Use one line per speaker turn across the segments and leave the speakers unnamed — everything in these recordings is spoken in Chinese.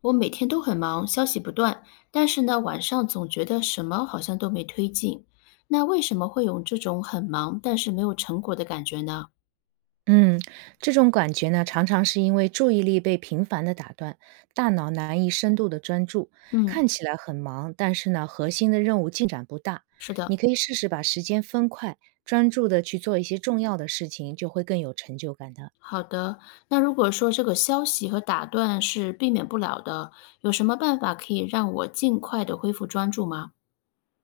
我每天都很忙，消息不断，但是呢，晚上总觉得什么好像都没推进。那为什么会有这种很忙但是没有成果的感觉呢？
嗯，这种感觉呢，常常是因为注意力被频繁的打断，大脑难以深度的专注，
嗯，
看起来很忙，但是呢，核心的任务进展不大。
是
你
的，
可以试试把时间分块，专注的去做一些重要的事情，就会更有成就感的。
好的。那如果说这个消息和打断是避免不了的，有什么办法可以让我尽快的恢复专注吗？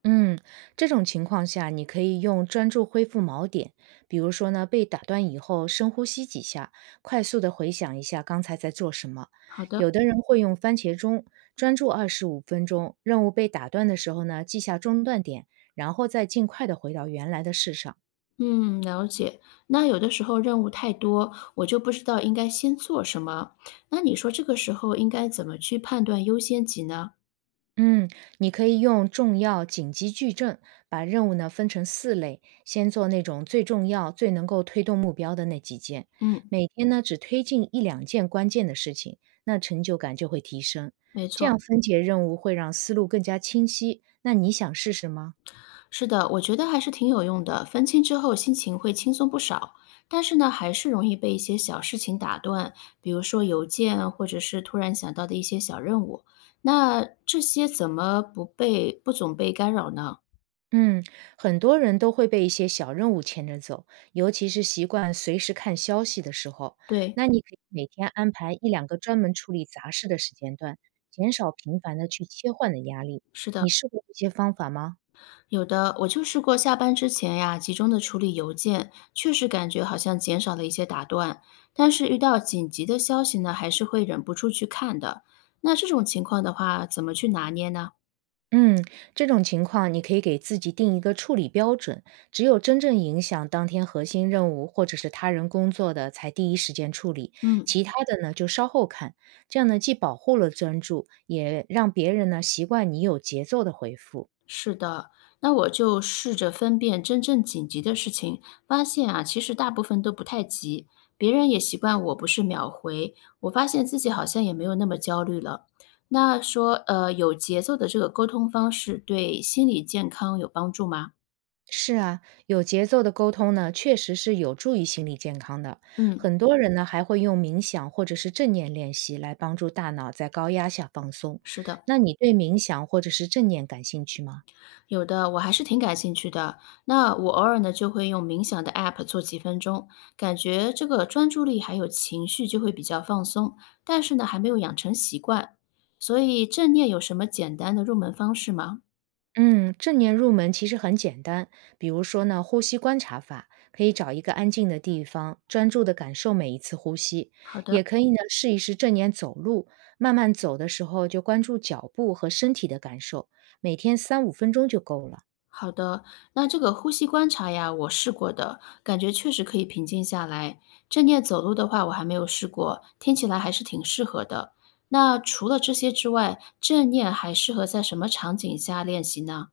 嗯，这种情况下，你可以用专注恢复锚点，比如说呢，被打断以后深呼吸几下，快速的回想一下刚才在做什么。
好的，
有的人会用番茄钟，专注25分钟，任务被打断的时候呢，记下中断点，然后再尽快的回到原来的事上。
嗯，了解。那有的时候任务太多，我就不知道应该先做什么。那你说这个时候应该怎么去判断优先级呢？
嗯，你可以用重要紧急矩阵把任务呢分成四类，先做那种最重要、最能够推动目标的那几件，
嗯，
每天呢只推进一两件关键的事情，那成就感就会提升。
没
这
错。
样分解任务会让思路更加清晰。那你想试试吗？
是的，我觉得还是挺有用的。分清之后，心情会轻松不少，但是呢，还是容易被一些小事情打断，比如说邮件，或者是突然想到的一些小任务。那这些怎么不被不总被干扰呢？
嗯，很多人都会被一些小任务牵着走，尤其是习惯随时看消息的时候。
对，
那你可以每天安排一两个专门处理杂事的时间段，减少频繁的去切换的压力。
是
你
的，
试过这些方法吗？
有的。我就试过下班之前呀，集中的处理邮件，确实感觉好像减少了一些打断。但是遇到紧急的消息呢，还是会忍不住去看的。那这种情况的话，怎么去拿捏呢？
嗯，这种情况你可以给自己定一个处理标准，只有真正影响当天核心任务或者是他人工作的，才第一时间处理，
嗯。
其他的呢就稍后看。这样呢，既保护了专注，也让别人呢习惯你有节奏的回复。
是的，那我就试着分辨真正紧急的事情，发现啊，其实大部分都不太急。别人也习惯我不是秒回，我发现自己好像也没有那么焦虑了。那说，有节奏的这个沟通方式对心理健康有帮助吗？
是啊，有节奏的沟通呢，确实是有助于心理健康的。
嗯，
很多人呢还会用冥想或者是正念练习来帮助大脑在高压下放松。
是的。
那你对冥想或者是正念感兴趣吗？
有的，我还是挺感兴趣的。那我偶尔呢，就会用冥想的 app 做几分钟，感觉这个专注力还有情绪就会比较放松。但是呢，还没有养成习惯，所以正念有什么简单的入门方式吗？
嗯，正念入门其实很简单，比如说呢，呼吸观察法，可以找一个安静的地方，专注地感受每一次呼吸，
好的，
也可以呢试一试正念走路，慢慢走的时候就关注脚步和身体的感受，每天三五分钟就够了。
好的。那这个呼吸观察呀，我试过的，感觉确实可以平静下来。正念走路的话，我还没有试过，听起来还是挺适合的。那除了这些之外，正念还适合在什么场景下练习呢？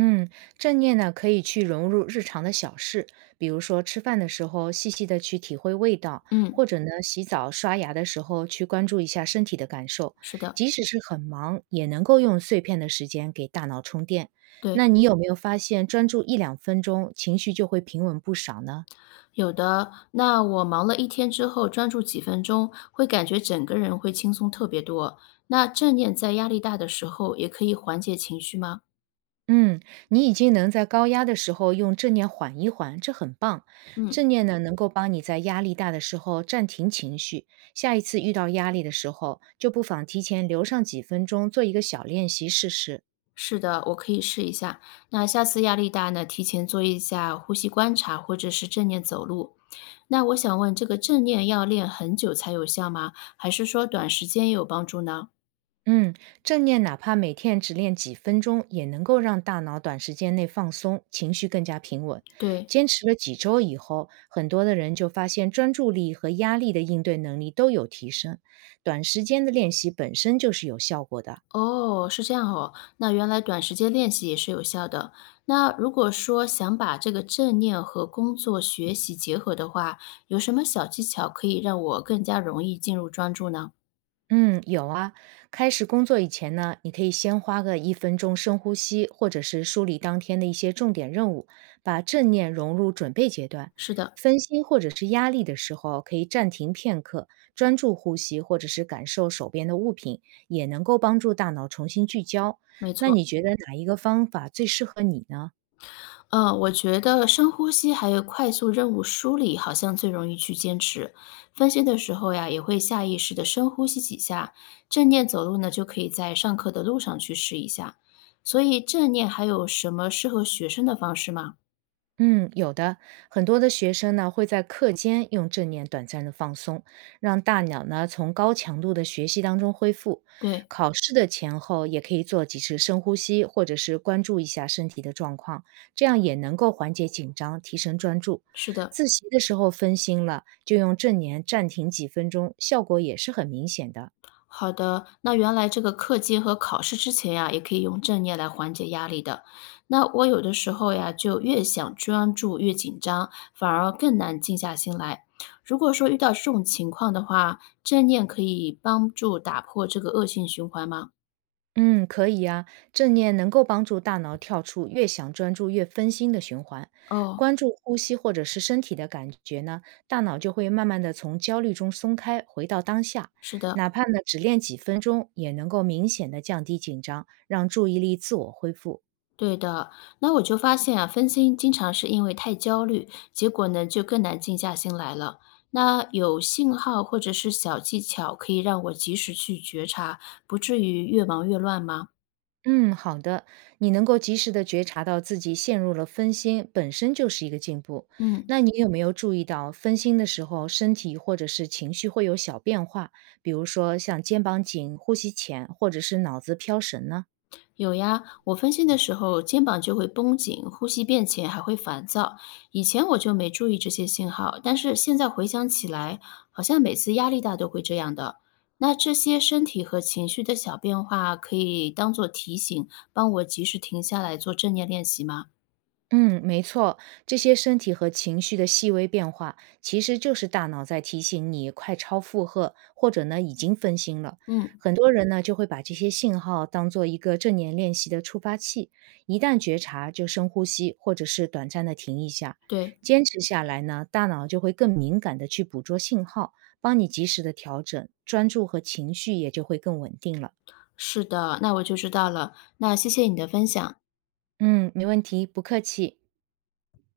嗯，正念呢，可以去融入日常的小事，比如说吃饭的时候细细的去体会味道，
嗯。
或者呢，洗澡刷牙的时候去关注一下身体的感受。
是的，
即使是很忙，也能够用碎片的时间给大脑充电。
对，
那你有没有发现，专注一两分钟，情绪就会平稳不少呢？
有的。那我忙了一天之后，专注几分钟，会感觉整个人会轻松特别多。那正念在压力大的时候也可以缓解情绪吗？
嗯，你已经能在高压的时候用正念缓一缓，这很棒。
嗯，
正念呢，能够帮你在压力大的时候暂停情绪，下一次遇到压力的时候，就不妨提前留上几分钟做一个小练习试试。
是的，我可以试一下。那下次压力大呢，提前做一下呼吸观察，或者是正念走路。那我想问，这个正念要练很久才有效吗？还是说短时间也有帮助呢？
嗯，正念哪怕每天只练几分钟，也能够让大脑短时间内放松，情绪更加平稳。
对。
坚持了几周以后，很多的人就发现专注力和压力的应对能力都有提升。短时间的练习本身就是有效果的。
哦，是这样哦。那原来短时间练习也是有效的。那如果说想把这个正念和工作学习结合的话，有什么小技巧可以让我更加容易进入专注呢？
嗯，有啊。开始工作以前呢，你可以先花个一分钟深呼吸，或者是梳理当天的一些重点任务，把正念融入准备阶段。
是的，
分心或者是压力的时候，可以暂停片刻，专注呼吸，或者是感受手边的物品，也能够帮助大脑重新聚焦。
没
那
错。
你觉得哪一个方法最适合你呢？
嗯，我觉得深呼吸还有快速任务梳理好像最容易去坚持。分心的时候呀，也会下意识的深呼吸几下。正念走路呢，就可以在上课的路上去试一下。所以正念还有什么适合学生的方式吗？
嗯，有的，很多的学生呢会在课间用正念短暂的放松，让大脑呢从高强度的学习当中恢复。
对。
考试的前后也可以做几次深呼吸，或者是关注一下身体的状况，这样也能够缓解紧张，提升专注。
是的，
自习的时候分心了，就用正念暂停几分钟，效果也是很明显的。
好的。那原来这个课间和考试之前呀，也可以用正念来缓解压力的。那我有的时候呀，就越想专注越紧张，反而更难静下心来。如果说遇到这种情况的话，正念可以帮助打破这个恶性循环吗？
嗯，可以呀、正念能够帮助大脑跳出越想专注越分心的循环，
哦，
关注呼吸或者是身体的感觉呢，大脑就会慢慢的从焦虑中松开，回到当下。
是的。
哪怕呢只练几分钟，也能够明显的降低紧张，让注意力自我恢复。
对的，那我就发现啊，分心经常是因为太焦虑，结果呢就更难静下心来了。那有信号或者是小技巧可以让我及时去觉察，不至于越忙越乱吗？
嗯，好的。你能够及时的觉察到自己陷入了分心，本身就是一个进步。
嗯。
那你有没有注意到，分心的时候，身体或者是情绪会有小变化，比如说像肩膀紧、呼吸浅，或者是脑子飘神呢？
有呀，我分心的时候肩膀就会绷紧，呼吸变浅，还会烦躁。以前我就没注意这些信号，但是现在回想起来，好像每次压力大都会这样的。那这些身体和情绪的小变化，可以当做提醒，帮我及时停下来做正念练习吗？
嗯，没错，这些身体和情绪的细微变化，其实就是大脑在提醒你快超负荷，或者呢已经分心了。
嗯，
很多人呢就会把这些信号当做一个正念练习的触发器，一旦觉察就深呼吸，或者是短暂的停一下。
对，
坚持下来呢，大脑就会更敏感的去捕捉信号，帮你及时的调整，专注和情绪也就会更稳定了。
是的，那我就知道了。那谢谢你的分享。
嗯，没问题，不客气。